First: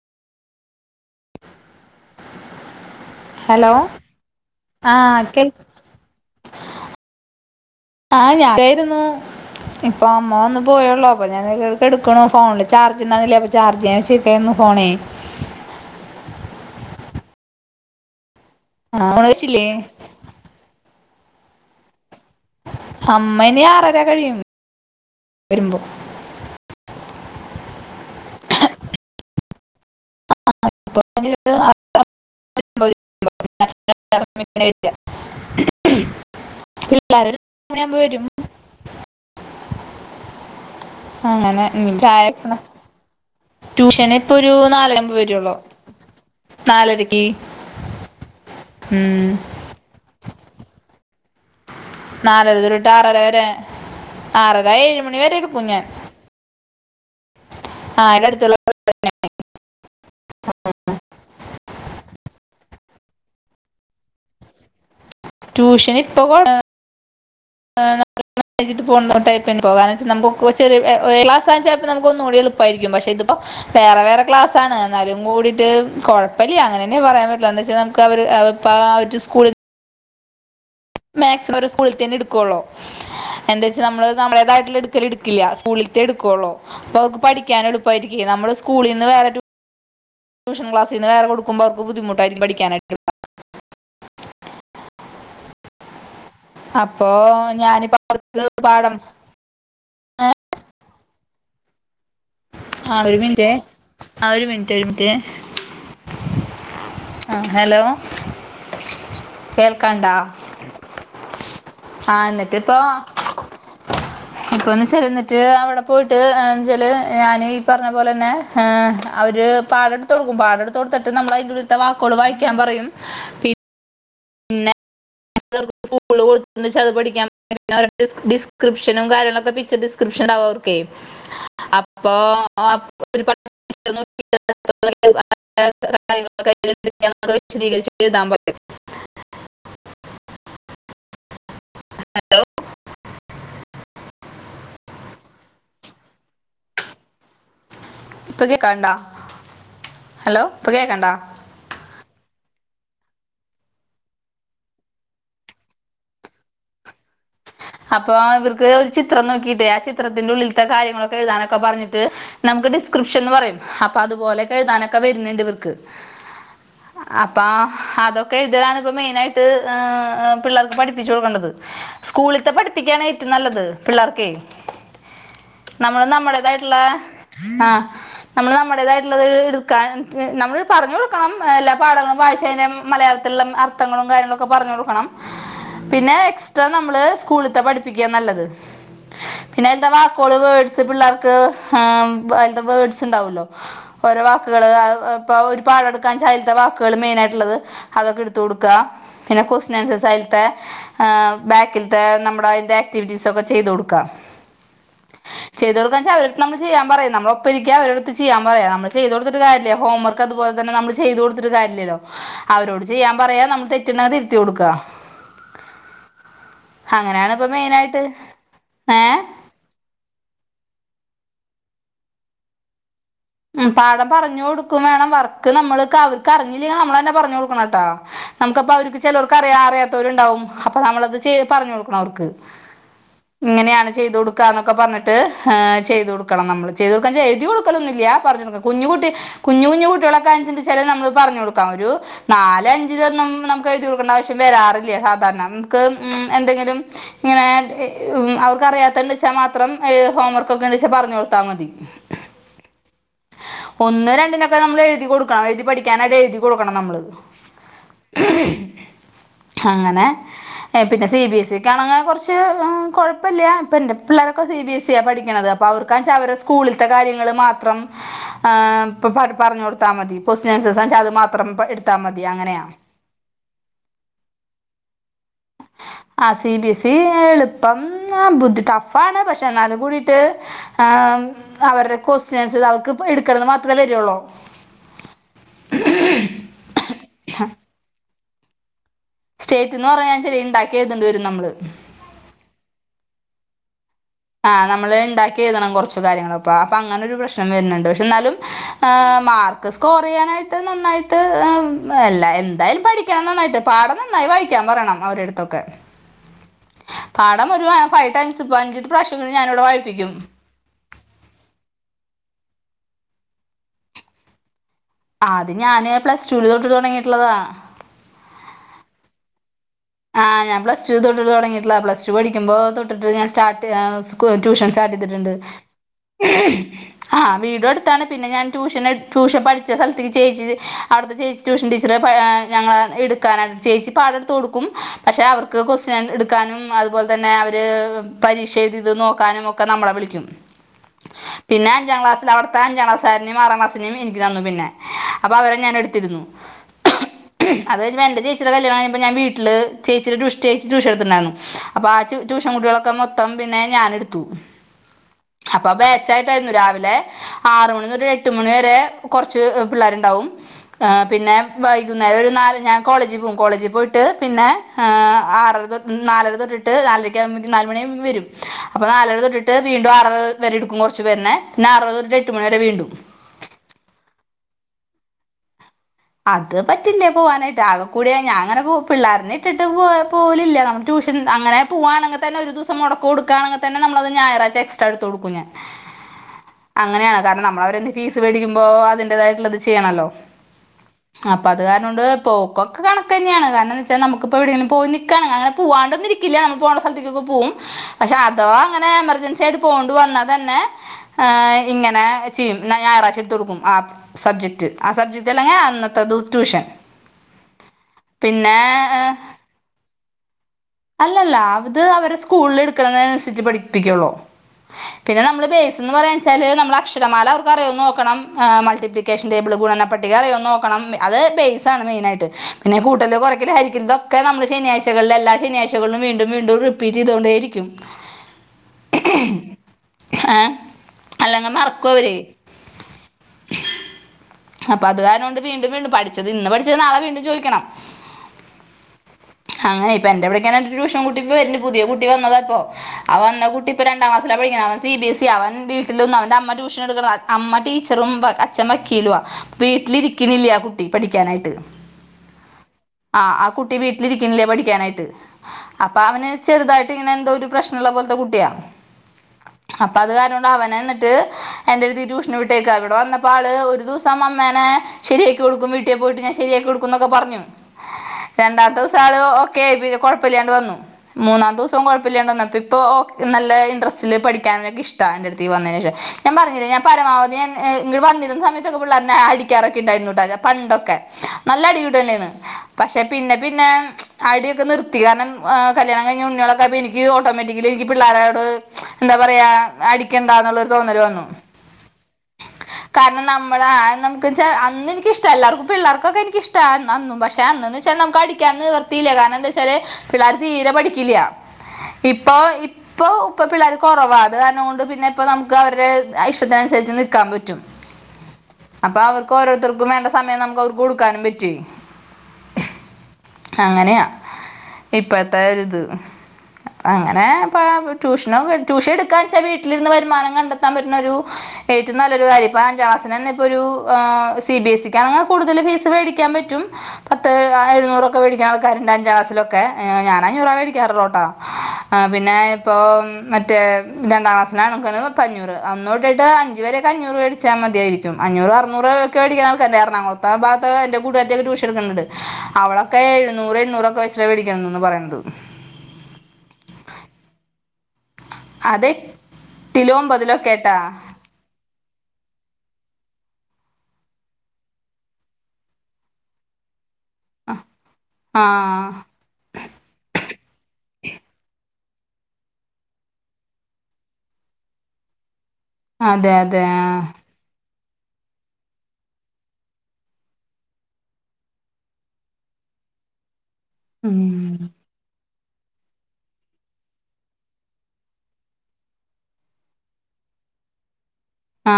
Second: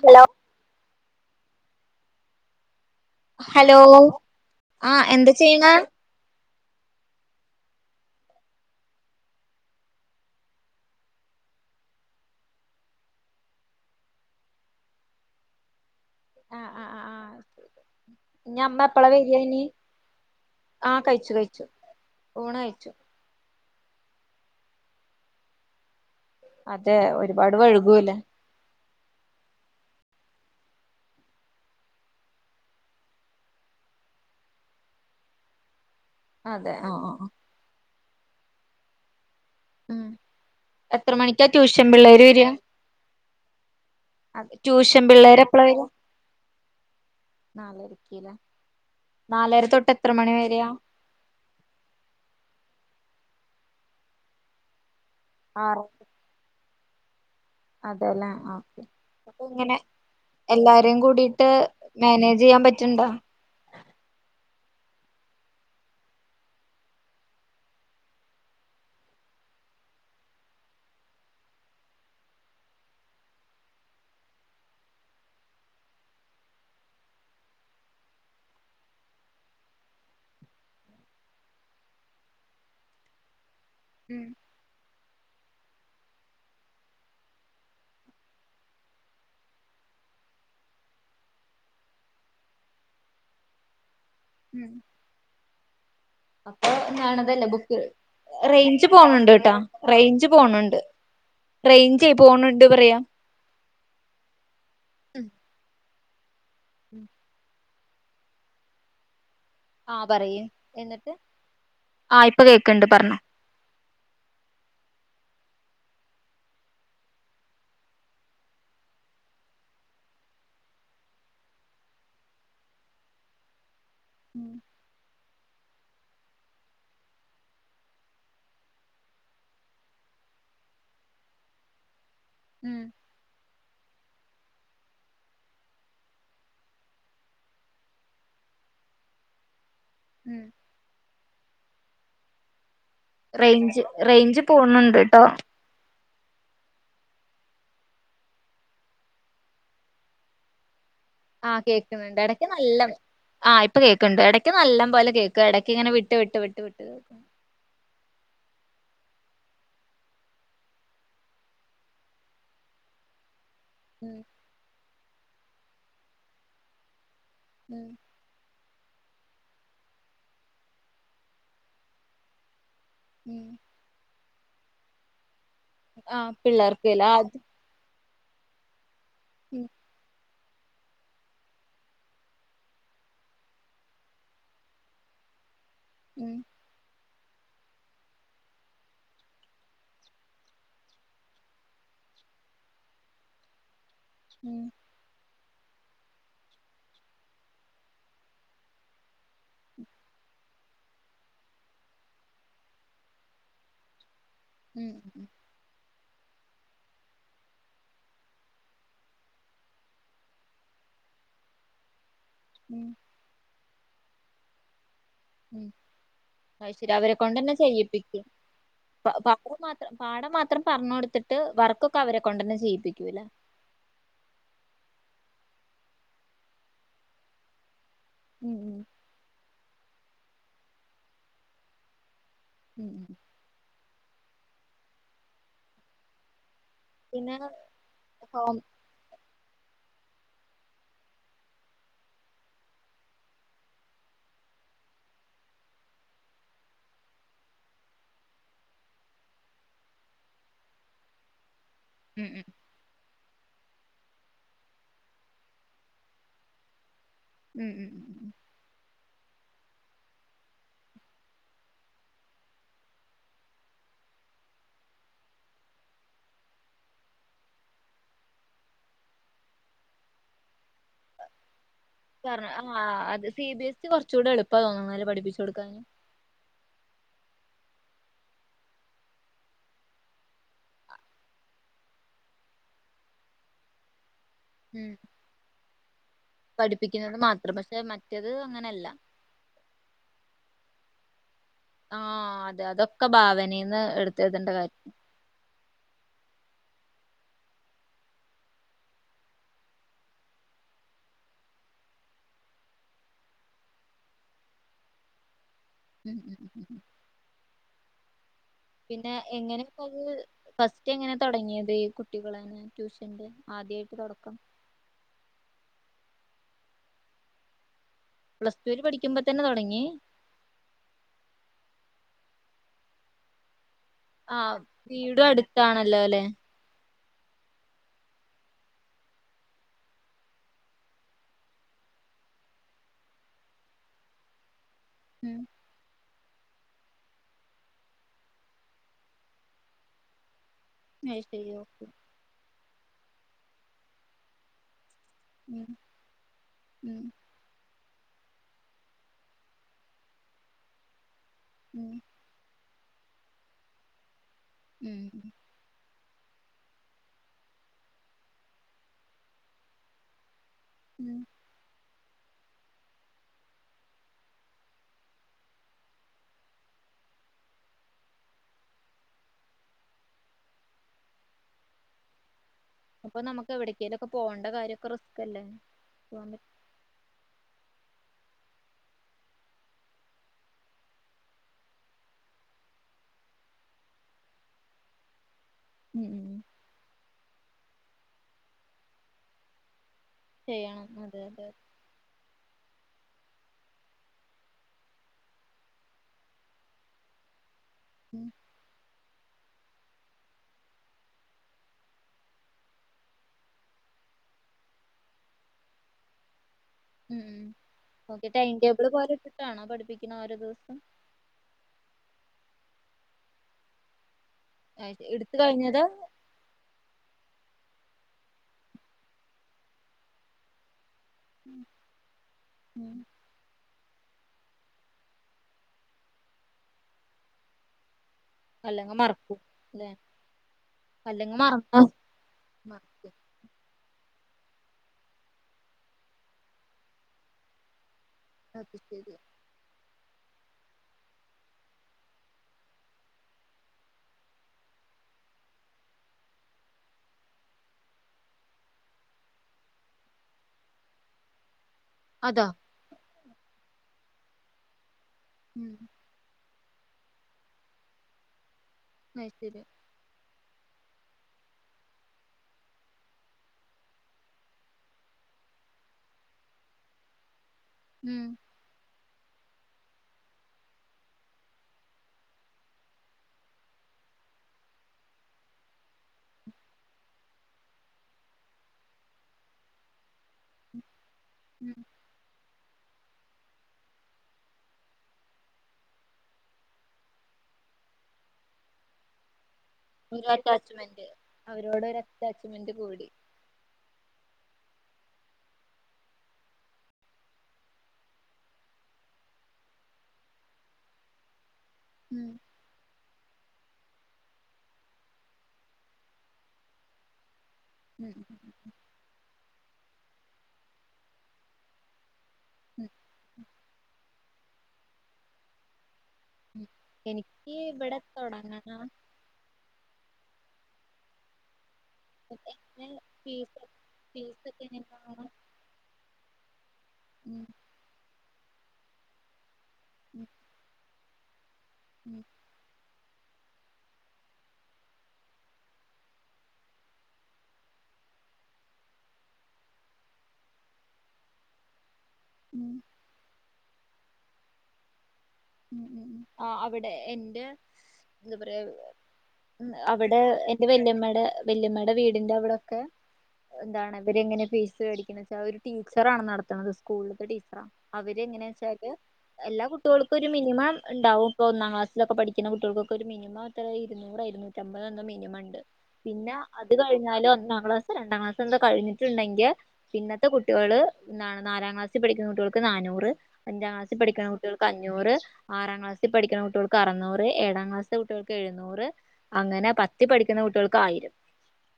Hello hello ആഹ് എന്ത്‌ ചെയ്യണെ ആഹ് ഞാനായിരുന്നു ഇപ്പൊ അമ്മ വന്ന് പോയൊള്ളൂ അപ്പൊ ഞാൻ എടുക്കുണു ഫോണില് ചാർജ് ഉണ്ടാരുന്നില്ലേ അപ്പൊ ചാർജ് ചെയ്യാൻ വച്ചിക്കായിരുന്നു ഫോണേ ആ ആ ആ ആ ഇനി അമ്മ എപ്പളാ ആഹ് ഫോണ് വരിക ഇനി വെച്ചില്ലേ ആ കഴിച്ചു കഴിച്ചു ഊണ് കഴിച്ചു അമ്മേനെ ആ തരാൻ കഴിയും വരുമ്പോ അതെ ഒരുപാട് വഴുകൂലേ ആ [inaudible] [unintelligible] അതെ ആ ആ പിള്ളേര് ഒരു മണിയാവുമ്പം വരും [unintelligible] ഉം എത്ര മണിക്കാ അങ്ങനെ ട്യൂഷൻ പിള്ളേര് ചായ വരിക ഇന്നാ ട്യൂഷൻ ഇപ്പൊ ഒരു നാ ട്യൂഷൻ പിള്ളേര് എപ്പളാ വരിക നാലരക്ക് നാലരക്കില്ലേ ഉം നാലര തൊട്ട് എത്ര മണി വരെയാ നാലര ദുട്ട് ആറര വരെ ആറര ഏഴു മ നേരെ എടുക്കും ഞാൻ ആഹ് അതിന്റെ അതേല്ലേ ആ അടുത്തുള്ള ക്കേ അപ്പംങ്ങനെ എല്ലാരേം കൂടിട്ട് മേനേജ്യ്യാൻ പ ചുണ്ടോ ട്യൂഷന് ഇപ്പകൊഴ് [unintelligible] പൊന്നോട്ടേ പ്പനെപോകാ വെച്ച് നമുകൂ ചെര് ഒരേ ക്ലാസ്സാച്ചാ നമുക്ക് ഒന്നൂടി എളുപ്പായിരിക്കും പക്ഷെ ഇതിപ്പ വേറെ വേറെ ക്ലാസ് ആണ് ന്നാലും കൂടിയിട്ട് കൊഴപ്പല്ല അങ്ങനെന്നെ പറയാൻ പറ്റു എന്ന് ച്ചാൽ നമ്ക്കവര് ഇപ്പാ ഒരു സ്കൂളി മാക്സിമം ഒരു സ്കൂളിൽ തന്നെ എട്കൊള്ളൂ. എന്തച്ചാ നമ്മള് ഉം നമ്മളതായിട്ട്ള്ള എട് ക്കല് ട്ക്ക്ല്ല സ്കൂളിൽത്തെ ട്ക്കൊള്ളു പ്പൊ പഠിക്കാൻ എളുപ്പയിരിക്കേ നമ്മള് സ്കൂളിന്ന് വേറെ ട്യൂഷ ക്ലാസ്സിന്ന് വേറെ കൊടുക്കുമ്പോ ക്കൊ ബുദ്ധിമുട്ടായിരിക്കും പഠിക്കാനായിട്ട് [unintelligible] ഉം അപ്പൊ ഞാനതല്ലേ ബുക്ക് ഞാനിപ്പോ അവർക്ക് റേഞ്ച് പാഠം പോണണ്ട്ട്ടാ റേഞ്ച് പോണണ്ട് റെയ്ഞ്ചേ ആ ഒരു മിൻറ്റെ ആ ഒരു മിൻറ്റ് ഒരു മിൻറ്റ് ഉം ആ ഹലോ ആ കേൾക്കണ്ടാ പറയ് എന്നിട്ട്. ആ ആഹ് ന്ന്ട്ട് ഇപ്പൊ കേക്ക്ണ്ട് പറഞ്ഞോ ഇപ്പ ഒന്ന് [unintelligible] ച്ച് അവിടെ പോയ്ട്ട് യന്ന്ച്ചാല് ഞാന് ഈ പറഞ്ഞ പോലെ ന്നെ ഹേ അവര് പാടെട്തൊട്ക്കും പാടെട്തൊട്ത്ത്ട്ട് നമ്മളഅയിന്റ ഉള്ള്ത്ത വാക്കൊള് വായിക്കാൻ പറയും പി [unintelligible] [unintelligible] ഡിസ്ക്രിപ്ഷനും കാര്യങ്ങളൊക്കെ പിച്ച് ഡിസ്ക്രിപ്ഷൻണ്ടാവും അവോർക്കെ അപ്പൊ ഉം [unintelligible] [unintelligible] ഉം ഹലോ റേഞ്ച് റേഞ്ച് പോണണ്ട് ട്ടോ ഇപ്പ കേക്കാണ്ടോ ഹലോ ഇപ്പ കെ ആ കേക്ക്ന്ന്ണ്ട് എടക്ക് നല്ല ആ ഇപ്പ കേക്ക്ണ്ട് എടക്ക് നല്ലം പോലെ കേക്ക് എടയ്ക്ക് ഇങ്ങനെ വിട്ട് വിട്ട് വിട്ട് വിട്ട് കേക്കും. അപ്പൊ ഇവ്ർക്ക് ഒരു ചിത്രം നോക്കിയിട്ടേ ആ ചിത്രത്തിന്റെ ഉള്ളിൽത്തെ കാര്യങ്ങളൊക്കെ എഴുതാനൊക്കെ പർഞ്ഞിട്ട് നമുക്ക് ഡിസ്ക്രിപ്ഷൻന്ന് പറയും അപ്പ ഉം അതുപോലെക്കെ എഴുതാനൊ ക്ക വര്ന്ന്ണ്ട് വക്ക് അപ്പാ ഉം അതൊക്കെ എഴുതലാണ് പ്പം മെയ്നായ്ട്ട് എ പിള്ളേർക്ക് പട്പ്പ്ച്ച് കൊടുക്കേണ്ടത് സ്കൂളിൽ ത്ത പട് [unintelligible] ഏറ്റവും ഉം നല്ലത് പിള്ളേർക്ക് നമ്മള് ആഹ് നമ്മള്ളതായിട്ട്ള്ള പിള്ളേർക്ക്ല്ലേ അത് ആ ഉം ഉം ഉം നമ്മൾ പറഞ്ഞു കൊടുക്കണം എല്ലാ പാഠങ്ങളും ഭാഷേനേം മലയാളത്തിലുള്ള അർത്ഥങ്ങളും കാര്യങ്ങളൊക്കെ പറഞ്ഞു കൊടുക്കണം പിന്നെ ഉം എക്സ്ട്രാ നമ്മള് സ്കൂളിലത്തെ പഠിപ്പിക്കൻ നല്ലത് പിന്നെ അതിത്തെ വാക്കുകള് വേഡ്സ് പിള്ളേർക്ക് അതിത്തെ വേഡ്സ് ഉണ്ടാവല്ലോ ഓരോ ഉം വാക്കുകൾ ഇപ്പൊ ഒരു പാടെടുക്കാൻ ചാലു അയിലത്തെ വാക്കുകൾ മെയിൻ ആയിട്ടുള്ളത് അതൊക്കെ എടുത്തു കൊടുക്കുക പിന്നെ കൊസ്റ്റൻ ആൻസേഴ്സ് അതിൽത്തെ ബാക്ക നമ്മുടെ അതിന്റെ ആക്ടിവിറ്റീസ് ഒക്കെ ചെയ്ത് കൊടുക്കാം [unintelligible] [unintelligible] നമ്മള് ചെയ്യൻ പറ നമ്മള് ഒപ്പരിക്ക അവരിടുത്ത് ചെയ്യൻ പറയാ നമ്മള് ചെയ് കൊടുതിട്ട് കാര്യംല്ല ഹോംവർക്ക് അതുപലെ തന്നെ നള് ചെയ്ത് കൊടുത്തിട്ട് കാര്യല്ല്യല്ലോ അവരോട് ഉം ചെയ്യാൻ പറയാ നമ്മൾ പറ്റുന്നത് തിരുത്തി കൊടുക്ക ഉം അയ്ശരി ഇപ്പൊ അവരെകൊണ്ടന്നെ മെയിനായിട്ട് ചെയ്യിപ്പിക്ക് ഏ പാ മാത്രം ഇത്രം പറഞ്ഞൊടുത്തിട്ട് വർക്കൊക്കെ അവരെ കൊണ്ടന്നെ ചെയ്യിപ്പിക്ക്- ഉം പാടം പറഞ്ഞുകൊടുക്കും വേണം വർക്ക് ക്ക് നമ്മള് കവർക്ക് അറിഞ്ഞില്ലെങ്കി നമ്മളെന്നെ പറഞ്ഞഞ്ഞൊടുക്കണൊട്ടോ ഉം നമുക്കപ്പം ഉം അവര്ക്ക് ചെലോർക്ക് അറിയാം അറിയ- ത്തരുണ്ടാവും അപ്പൾ നമ്മളത് ചെയ്ത് പറഞ്ഞൊടുക്കണവർക്ക് ഉം ഇങ്ങനെയാണ് ചെയ്ത് കൊടുക്കാന്നൊക്കെ പറഞ്ഞിട്ട് ഹ് ചെയ്ത് കൊടുക്കണം നമ്മൾ ചെയതൊടുക്കാന്നെച്ച പിന്നെ എഴുതി കൊടുക്കലൊന്നില്ല്യ ഹോം പറഞ്ഞൊടുക്ക കുഞ്ഞുകുട്ടി കുഞ്ഞു കുഞ്ഞു കുട്ടികളൊക്കെ ആനെചിച്ചാല് നമ്മള് പറഞ്ഞു കൊടുക്കാം ഒരു നാല് അഞ്ച് നമുക്ക് എഴുതി കൊടുക്കണ്ട ആവശ്യം വരാറില്ല സാധാരണ നമുക്ക് ഉം എന്തെങ്കിലും ഇങ്ങനെ അവർക്ക് അറിയാത്തണ്ടച്ചാ മാത്രം ഹോംവർക്ക് ഒക്കെണ്ടച്ചാ പറഞ്ഞു കൊടുത്താ മതി ഉം ഉം ഒന്ന് രണ്ടിനൊക്കെ നമ്മൾ എഴുതി കൊടുക്കണം എഴുതി പഠിക്കാനായിട്ട് എഴുതി കൊടുക്കണം നമ്മള് ഉം ഉം അങ്ങനെ പിന്നെ സി ബി എസ് ഇക്കാണങ്കിൽ കുറച്ച് കുഴപ്പില്യ ഇപ്പ എന്റെ പിള്ളോരൊക്കെ സി ബി എസ് ഇ ആ പഠിക്കണത് അപ്പ അവർക്കാച്ച അവരെ സ്കൂളിലത്തെ കാര്യങ്ങള് മാത്രം ആഹ് ഇപ്പ പറഞ്ഞൊടുത്താമതി കൊസ്റ്റിനാൻസ- കറ ആഹ് അ സി ബി എസ് സി കുറച്ചൂടെ എളുപ്പതോന്നുന്നു പഠിപ്പിപ്പിക- ആ സി ബി സി ഈ എളുപ്പം ബുദ്ധി ടഫാണ് പക്ഷെ എന്നാലും കൂടിട്ട് അവരുടെ ക്വസ്റ്റ്യൻസ് അവർക്ക് എടുക്കണന്ന് മാത്രെവരുള്ളൂ ഉം പഠിപ്പിക്കുന്നത് മാത്രം പക്ഷെ മറ്റത് അങ്ങനെല്ല സ്റ്റേറ്റ്ന്ന് പറഞ്ഞാ ഇചിരി ഇണ്ടാക്കി എഴുതണ്ടവരും നമ്മള് ആഹ് അതെ അതൊക്കെ ഭാവനേന്ന് എടു- ആഹ് നമ്മള് ഇണ്ടാക്കി എഴുതണം കൊറച്ച് കാര്യങ്ങൾ അപ്പ അപ്പ അങ്ങനൊരു പ്രശ്നം വരുണൊണ്ട് പക്ഷെന്നാലും മാർക്ക് സ്കോർ ചെയ്യാനാട്ട് നന്നായിട്ട് അല്ല എന്തായാലും പഠിക്കണം നന്നായിട്ട് പാടം നന്നായി വായിക്കാൻ പറയണം അവരട- ത്തൊക്കെ ഉം ഉം ഉം ഉം. പാഠം ഒര് ഫൈ ടൈംസ് പ്പഞ്ച്- ന്നെ എങ്ങനെ ഇപ്പൊ അതെ ഫസ്റ്റ് എങ്ങനെ തുടങ്ങിയത് കുട്ടികളെന്നെ ട്യൂഷന്റെ ആദ്യായിട്ട് തുടക്കം ആഹ് അത് ഞാന് പ്ലസ്ടൂൽ തൊട്ട് തുടങ്ങിട്ടുള്ളതാ പ്ലസ്ടുന് പഠിക്കമ്പൊ തന്നെതൊടങ്ങി- ആഹ് ഞാൻ പ്ലസ്ടു തൊട്ട് തുടങ്ങിട്ടുളള പ്ലസ്ടു പഠിക്കുമ്പോ തൊട്ടിട്ട് ഞാൻ സ്റ്റാട്ട്- സ്കു ആ വീടും ട്യൂഷൻസ്റ്റാട്ടിതിട്ട്ണ്ട് അടുത്താണല്ലോ അല്ലെ ആ വീടും അടുത്താണ് പിന്നെ ഞാൻ ട്യൂഷൻ എട് ട്യൂഷൻ പഠിച്ച സ്ഥലത്തില് ചേച്ചി അവ്ടത്തെ ചേച്ചി ട്യൂഷൻ ടീച്ചറെ പാ ആ ഞങ്ങളെ എടുക്കാനായി ചേച്ചി പാടെട്ത്തൊടുക്കും പക്ഷെ ഉം അവർക്ക് ക്വസൃനൻ എടു ക്കാനും അതുപോൽതന്നെ അവര് പരീക്ഷയ്തെത് നോക്കാനും ഒക്കെ നമ്മളെ വിളിക്കും അത് ശരി പിന്നെ ഓക്കെ അഞ്ചാം ക്ലാസ്സിലവിട് പ അഞ്ചാം ക്ലാസ്സാരനേയും ആറാം ക്ലാസിനേം എനിക്ക്തന്നു പിന്നെ അപ്പൊ അവരെ ഉം ഞാൻ എടുത്തിരുന്നു ഉം അത് എന്റെ ചേച്ചിടെ കല്യാണം കഴിഞ്ഞപ്പോ ഞാൻ വീ ട്ടില് ചേച്ചിടെടുഷ്ടി യിട്ട് ടൂഷെട്ത്തിട്ട്ണ്ടായിരുന്നു അപ്പൊ ഉം ആ ചൂ ടൂഷൺകുട്ടീളൊ മൊത്തം പിന്നെ ഞാൻ എടുത്തു ഉം ച്ചായിട്ടായിരുന്നു രാവിലെ ആറ്മണിന് ഒരു എട്ട്മണിവരെ കൊറച്ച് പിള്ളേരുണ്ടാവും ആ ഉം പിന്നെ ഭായി വൈകുന്നേരം നാല് ഞാ കോളേജ് പോകും കോളജ് പോയിട് ട്ട് പിന്നെ ഏ ആറരതൊട് നാലര തൊട്ട്ട്ട് ആറരക്ക് നാലു മണിവരും അപ്പൊ നാലരതൊട്ട്ട്ട് വീണ്ടും ആറരവരെടുക്കും കൊറച്ചുപേരുനെ പിന്നെ ആറര തൊട്ടിട് എട് അപ്പൊ നമുക്ക് എവിടെക്കേലൊക്കെ പോൺ ണ്ട കാര്യക്കെ റിസ്കല്ലേ അത് പറ്റില്ല പോവാനായിട്ട് ആക കൂടിയ ഞാങ്ങനെ കൂ പിള്ളാർനെട്ടിട്ട് പോ പോലില്ല ട്യൂഷൻ അങ്ങനെപോവാണങ്കെ തന്നെ ഒരുദിവസം മൊടക്ക് കൊട്കാണെങ്കെതന്നെ നമ്മളത് ഞായറാഴ്ച എക്സ്ട്രാ എടുത്തൊടുക്കും ഞൻ ഉം ഉം അങ്ങനെയാണ് കാരണം നമ്മളവരെ ഫീസ് മേടിക്കുമ്പോ അതിന്റേതായിട്ടുള്ളത് ചെയ്യണല്ലോ ചെയ്യണം അതെ അതെ അപ്പൊ അത്കാരണംകൊണ്ട് പോക്ക ഒക്ക കണക്കന്നേണ് കാരണന്ത്വെച്ചാ നമുക്കിപ്പോവിടെണ് പോയിനിക്കാൻ ആ പൂവാണ്ടന്നിരികില്ലാ നമ്മൾ പോണ്ടസ്ഥലത്ത്ക്കൊക്കെ പോകും പക്ഷെ ഉം അതവാ അങ്ങനെ എമർജൻസി ച്ച്ടെ പോണ്ടിവന്നാൽതന്നെ ആ ഇങ്ങനെ ചെയ്യും ഞായാറാഴ്ചടുത്ത്കൊടുക്കും ആ സബ്ജക്ട് ആ സബ്ജെക്ട് അല്ലെങ്കെ അന്നത് തതൂ ട്യൂഷൻ ഉം ഓക്കെ ടൈം പിന്നെ ടേബിള് പോലെട്ട്ട്ടാണ് പഠിപ്പിക്കുന്നെ ഓരോ ദിവ തുടങ്ങ്ണനനുസരിച്ച് പഠിപ്പിക്കൊള്ളൂ പിന്നെ എടുത്ത് നമ്മള് കഴിഞ്ഞത് ബേസെന്ന് പറയൻച്ചാല് നമ്മള് അക്ഷരമാലവർ കറിയോനോക്കണം ആ മൾട്ടിപ്ലിക്കേഷൻ ടേബിൾ ഗുണനപ്പട്ടിക അറിയോ നോക്കണം അത് ബൈസാണ് മൈനായിട്ട് പിന്നെ ഉം കൂട്ടല് കൊറക്കല് ഹരിക്കൽധൊ ക്കെനമ്മള് ശനിഴാഴ്ചകളിലല്ലാ ശനാഴ്ച ചകളും വീണ്ടും വീണ്ടും റിപ്പീറ്റെയ്തോണ്ടേരിക്കും അല്ലെങ്കി മറക്കും അല്ലെ ഏഹ് അല്ലെങ്കി മറക്കും അവര് [unintelligible] അപ്പൊ അത് കാരണം കൊണ്ട് വീണ്ടും വീണ്ടും പഠിച്ചത് ഇന്ന് പഠിച്ചത് നാളെ വീണ്ടും ചോയിക്കണം അത് ശരി പ്പ ൻ്റെ [unintelligible] ട്യൂഷൻ കുട്ടി ഇപ്പൊ വരുന്ന് പുതിയ കുട്ടി വന്നതാ ഇപ്പോ ആ വന്ന കുട്ടിപ്പൊ രണ്ടാം ക്ലാസ്സിലാ പഠിക്കണേ അവൻ സി ബി എസിയാ അവൻ വീട്ടിലൊന്നും അവന്റെ അമ്മ ട്യൂഷൻ എടുക്കണതാ അമ്മ ടീച്ചറും അച്ഛൻ വക്കിലുവാ വീട്ടിലിരിക്കണില്ലാ ആ കുട്ടി പഠിക്കാനായിട്ട് അതാ ആ ആ കുട്ടി വീട്ടിലിരിക്കുന്നില്ലാ പഠിക്കാനായിട്ട് ഉം അപ്പാവന് ചെറുതായിട്ട് ഇങ്ങനെന്തൊ ഒരു പ്രശ്നമുള്ള പോലത്തെ കുട്ടിയാ മൈസരി അപ്പൊ അവന് എന്നിട്ട് എന്റെടുത്ത് ട്യൂഷന് വിട്ടേക്കാ ഇവിടെ വന്നപ്പോ ആള് ഒരു ദിവസം അമ്മേനെ ശരിയാക്കി കൊടുക്കും വീട്ടിൽ പോയിട്ട് ഞാൻ ശരിയാക്കി കൊടുക്കും എന്നൊക്കെ പറഞ്ഞു ഉം രണ്ടാത്ത സാള് ഓക്കെ ആയി കുഴപ്പില്ലാണ്ട് വന്നു മൂന്നാമത്തെ ദിവസവും കുഴപ്പില്ലാണ്ട് വന്നു ഇപ്പൊ നല്ല ഇൻട്രസ്റ്റില് പഠിക്കാനൊക്കെ ഇഷ്ടാ എന്റെ എടുത്ത് വന്നതിനുശേഷം ഞാൻ പറഞ്ഞില്ലെ ഞാൻ പരമാവധി ഞാൻ ഇങ്ങോട്ട് സമയത്തൊക്കെ പുള്ളേരെന്നെ അടിക്കാറൊക്കെ ഇഉണ്ടായിരുന്നുട്ടാ പണ്ടൊക്കെ നല്ല ഉം അടിവിട് തന്നെയാണ് പക്ഷെ പിന്നെ പിന്നെ അടിയൊക്കെ നിർ ർത്തി കാരണം കല്യാണം കഴിഞ്ഞ ഉണ്ണികളൊക്കെ ആയപ്പോ എനിക്ക് ഓട്ടോമാറ്റിക്കലി എനിക്ക് പിള്ളാരോട് എന്താ പറയാ ഒരു അടിക്കണ്ടാന്നുള്ളരു തോന്നല് അറ്റാച്ച്മെന്റ് വന്നു അവരോട് ഒരു അറ്റാച്ച്മെന്റ് കൂടി കാരണം നമ്മൾ ആ നമക്ക് അന്ന് എനിക്കഷ്ടാ എല്ലാർക്കും പിള്ളേർക്കൊക്കെ എനിക്കിഷ്ടാ അന്ന്ഒന്നും ചെന്ന് പക്ഷേ നമുക്ക് അടിക്കാൻ നിവർത്തിയില്ലാ കാരണം എന്താന്നുവെച്ചാ ച്ചാല് പിള്ളേര് തീരെ പഠിക്കില്ല ഉം ഇപ്പൊ ഇപ് ഇപ്പോ ഇപ്പൊ പിള്ളേർ കുറവാ അത് കാരണം കൊണ്ട് പിന്നെ ഇപ്പോൾ നമുക്ക് അവരുടെ ഇഷ്ടത്തിനുസരിച്ച് നിൽക്കാൻ പറ്റും ഉം ഉം അപ്പൊ അവർക്ക് ഓരോരുത്തർ അവർക്ക് വേണ്ട സമയം നമുക്ക് അവർക്ക് കൊടുക്കാനും പറ്റുവേ ഉം അങ്ങനെയാ ഇപ്പൊഴുത്താരുത് ഉം. അങ്ങനെ എനിക്ക് പ ഇവിടെ ട്യൂഷനോ തൊടങ്ങണ ട്യൂഷൻ എടുക്കാൻ ചെറി വിട്ടീലിരുന്ന് വരുമാനം കണ്ടെത്താൻ പറ്റുന്ന ഒരു ഏറ്റവും നല്ലൊരു അടിഭാഗം എങ്ങനെ ഗ്യാസ് തന്നെ ഇപ്പോരു ഫീസ് ആ സി ഫീസൊക്കെ ബി എസിക്കാണെങ്കിൽ എങ്ങനെയാണ് കൂടുതൽ ഫീസ് മേടിക്കാൻ പറ്റും ഉം പത്തുഎഴുന്നൂറൊക്കെ മേടിക്കാ [unintelligible] ഗ്യാസിലൊ എ ഏ ഞാൻ ഉം അഞ്ഞൂറേ മേടിക്കാറുളുട്ടോ ആ ഉം പിന്നെ ഇപ്പൊ മറ്റേ രണ്ടാം ക്ലാസ്സിലാണെകിൽ ഇപ്പ അഞ്ഞൂറ് ഒന്ന് തൊട്ടിട്ട് അഞ്ച് വരൊക്കെ അഞ്ഞൂറ് മേടിച്ചാ മതിയായിരിക്കും അഞ്ഞൂറ് അറുന്നൂറൊക്കെ മേടിക്കുന്ന ആൾക്കാരുണ്ട് എറാണകുളത്തെ ഭാഗത്ത് എന്റെ കൂട്ടുകാരത്തൊക്കെ ട്യൂഷൻ എടുക്കുന്നുണ്ട് ഉം അവളൊക്കെ എഴുന്നൂറ് അഞ്ചുറൊന്നും പൈസ വേടിക്കണംന്ന് പറയുന്നത് ഉം ഉം ആ അവിടെ എന്റെ എന്താ പറയാ അത് മ് എട്ടിലും അവിടെ ഒമ്പതിലും ഒക്കെ എന്റെ ആയിട്ടാ വല്യമ്മടെ വല്യമ്മടെ വീട് വീടിന്റെ അവിടൊക്കെ എന്താണ് ഇവരിങ്ങനെ ഫീസ് മേടിക്ക്ണ് വച്ചാൽ ഒരു ടീച്ചറാണ് നടത്തുന്നത് സ്കൂള്ത്തെ ടീച്ചറാ അവര് ആ എങ്ങനെയ ച്ചാല് എല്ലാ കുട്ടികൾ ഇപ്പോ ഒരു മിനിമം ഉണ്ടാവും ഇപ്പൊ ഒന്നാം ക്ലാസ്സിലക്കെ പഠിക്ക്ണ കുട്ടികൾക്കെ ഒരു മിനിമം ഇരൂനൂറോ ഇരുന്നൂറ്റമ്പതോ മിനിമം ഇണ്ട് അതെ പിന്നെ അതെ അത് ആ കഴിഞ്ഞാല് ഒന്നാം ക്ലാസ് രണ്ടാം ക്ലാസ് എന്തോ കഴിഞ്ഞിട്ടുണ്ടെങ്കിൽ പിന്നെത്തെ കുട്ട്യോള് നാല നാലാം ക്ലാസ്സിൽ പഠിക്കുന്ന കുട്ടോക്ക് നാന്നൂറ് അഞ്ചാം ക്ലാസ്സിൽ പഠിക്കണ ഉം കുട്ടികൾക്ക് അൻ റ് ആറാം ക്ലാസ്സിൽ പഠിക്കുന്ന കുട്ട്യോ ൾക്ക് അറുന്നൂറ് ഏഴാം ക്ലാസ്സ്‌ത്തെ കുട്ടികൾക്ക് എഴുന്നൂറ് അങ്ങനെ പത്തിൽ പഠിക്കുന്ന കുട്ടോൾക്ക് ആയിരം ആ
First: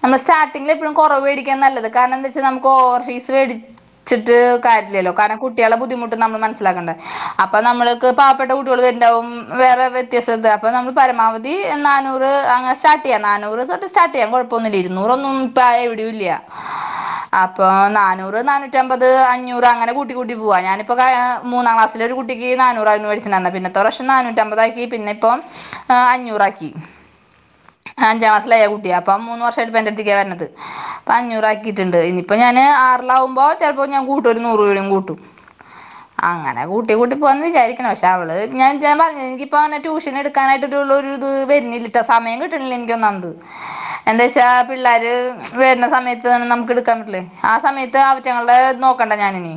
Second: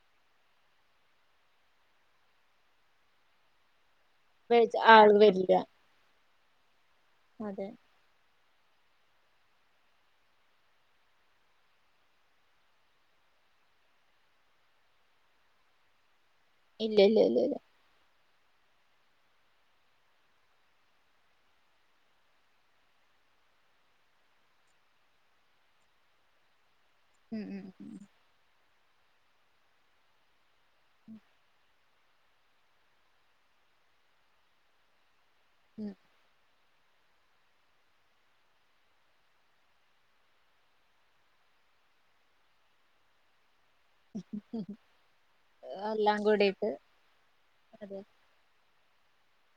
നമ്മള് സ്റ്റാർട്ടിംഗിൽ എപ്പോഴും കുറവ് മേടിക്കാ നല്ലത് കാരണം എന്താ വെച്ചാ നമുക്ക് ഓവർ ഫീസ് വെടിച്ച ച്ചിട്ട് കാര്യല്ലല്ലോ ആള് കാരണം വരില്ല കുട്ടികളുടെ ബുദ്ധിമുട്ട് നമ്മൾ മനസ്സിലാക്കണ്ടെ അപ്പൊ അതെ നമ്മൾക്ക് പാ ഇപ്പെട്ടെ കുട്ടികൾ വരുണ്ടാവും വേറെ വ്യത്യസ്ഥത അപ്പോ നമ്മൾ പരമാവധി നാനൂറ് അങ്ങനെ സ്റ്റാർട്ട് ചെയ്യാം നാനൂറ് തൊട്ട് സ്റ്റാർട്ട് ചെയ്യാം കുഴപ്പൊന്നുല്ല ഇരു ന്നൂറൊന്നും ഇപ്പ ആയെ എവിടേയുല്യ ഇല്ല ഇല്ല ഇല്ല ഇല്ല അപ്പൊ നാനൂറ് നാനൂറ്റമ്പത് അഞ്ഞൂറ് അങ്ങനെ കൂട്ടി കൂട്ടി പോവാ ഞാനിപ്പ മൂന്നാം ക്ലാസ്സിലെ ഒരു കുട്ടിക്ക് നാനൂറായി മേടിച്ചന്ന പിന്നത്തെ വർഷം നാനൂറ്റമ്പതാക്കി പിന്നെപ്പം അഞ്ഞൂറാക്കി ഉം ഉം ഉം ല്ല അപ്പ മൂന്ന് വർഷമായിട്ട് എന്റെടുത്ത്ക്കാ വരണത് അഞ്ഞൂറാക്കി ഇണ്ട് ഇനിയിപ്പ ഞാന് ആറിലാവുമ്പോ ചിലപ്പോ ഞാൻ കൂട്ടും ഒരു നൂറ് രൂപയും കൂട്ടും ഉം ഞാൻ കൂട്ടി കൂട്ടി പോകാന്ന് വിചാരിക്ക്ണ് പക്ഷ അവള് ഞാൻഞാൻ വൻകിപോന്ന ട്യൂഷൻ എടുക്കാനായിട്ട് ഒരുരു ത് വരുന്നില്ലട്ടോ സമയം കിട്ടണില്ല എനിക്കൊന്നമത് എന്താ വെച്ചാ പിള്ളാര് വരുന്ന എല്ലാം സമയത്ത് കൂടിയിട്ട് നമുക്ക് എടുക്കാൻ പറ്റില്ലേ ആ സമയത്ത് അതെ അവാറ്റങ്ങളെ നോ കൊണ്ട ഞാനിനി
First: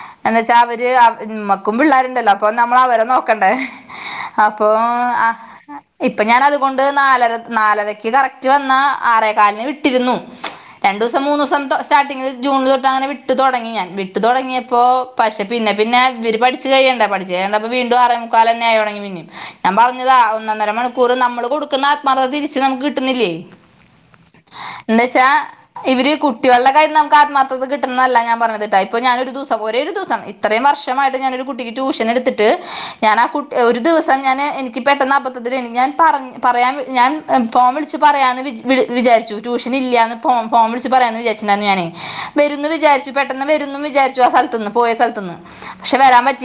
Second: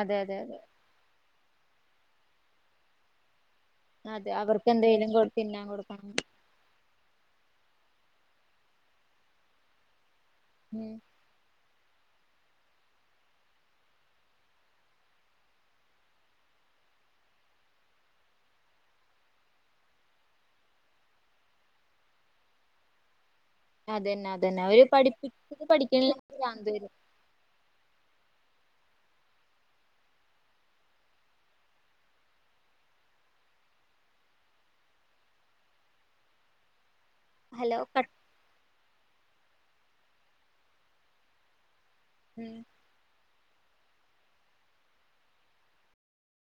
അതെ അതെ എന്ന് അതെ വെച്ചാ അവര് അ ഇമ്മക്കും പിള്ളേരുണ്ടല്ലോ അപ്പൊ നമ്മള് അവരെ നോക്കണ്ടേ അതെ അവർക്ക് അപ്പൊ എന്തെലും കൊ അ തിന്നാൻ കൊടുക്കണം ഇപ്പൊ ഞാനത് കൊ ഇത് നാലര നാലരക്ക് കറക്റ്റ് വന്നാ ആറേക്കാലിന് വിട്ടിരുന്നു ഉം രണ്ടൂസം മൂന്നൂസം തൊ സ് സ്റ്റാർട്ടിംഗില് ജൂണില് തൊട്ട് അങ്ങനെ വിട്ടു തുടങ്ങി ഞാൻ, വിട്ടു തുടങ്ങിയപ്പോ പഷെ പിന്നെ പിന്നെ ഇവര് പഠിച്ച് കഴിയണ്ടെ, പഠിച്ച് കഴി യാണ്ടായപ്പോ വീണ്ടും ആറേമുക്കാലന്നായൊടങ്ങി പിന്നെയും, ഞാൻ പറഞ്ഞതാ ഒന്നന്നര മണിക്കൂറ് നമ്മള് കൊടുക്കുന്ന ആത്മാർത്ഥത തിരിച്ച് നമുക്ക് കിട്ട് ട്ടുന്നില്ലേ അതന്നെ അതന്നെ അവര് എന്താച്ചാ പഠിപ്പിച്ചത് ഇവര് പഠിക്കണില്ല ഭ്രാന്ത് കുട്ടിൾടെ വരും കയ്യിന്ന് നമുക്ക് ആത്മാർത്ഥത കിട്ടുന്നതല്ല ഞാൻ പറഞ്ഞത് ട്ടോ ഇപ്പൊ ഞാനൊരു ദിവസം ഒരേ ഒരു ദിവസം ഇത്രയും വർഷമായിട്ട് ഞാനൊരു കുട്ടിക്ക് ട്യൂഷൻ എടുത്തിട്ട്, ഞാൻ ആ കുട്ടി ഒരു ദിവസം ഞാന് എനിക്ക് പെട്ടെന്ന് അബദ്ത്തിലാണ് ഞാൻ പറ പറയാൻ ഞാൻ ഫോൺ ഹലോ വിളി ട്ട് കട്ട് പറയാന്ന് വിച് വി വിചാരിച്ചു ടു ട്യൂഷനില്ല്യാന്ന് ഫോം ഫോം വിളിച്ച് പറയാന്ന് വിചാരിച്ചിണ്ടായിരുന്നു ഞാനേ ഉം വരുന്ന് വിചാരിച്ചു പെ ട്ടന്ന് വെരുന്നും വിചാരിച്ചു ആ സ്ഥൽത്തിന്ന് പോയ സ്ഥൽത്തിന്ന് പക്ഷെ വരാൻ പറ്റിയി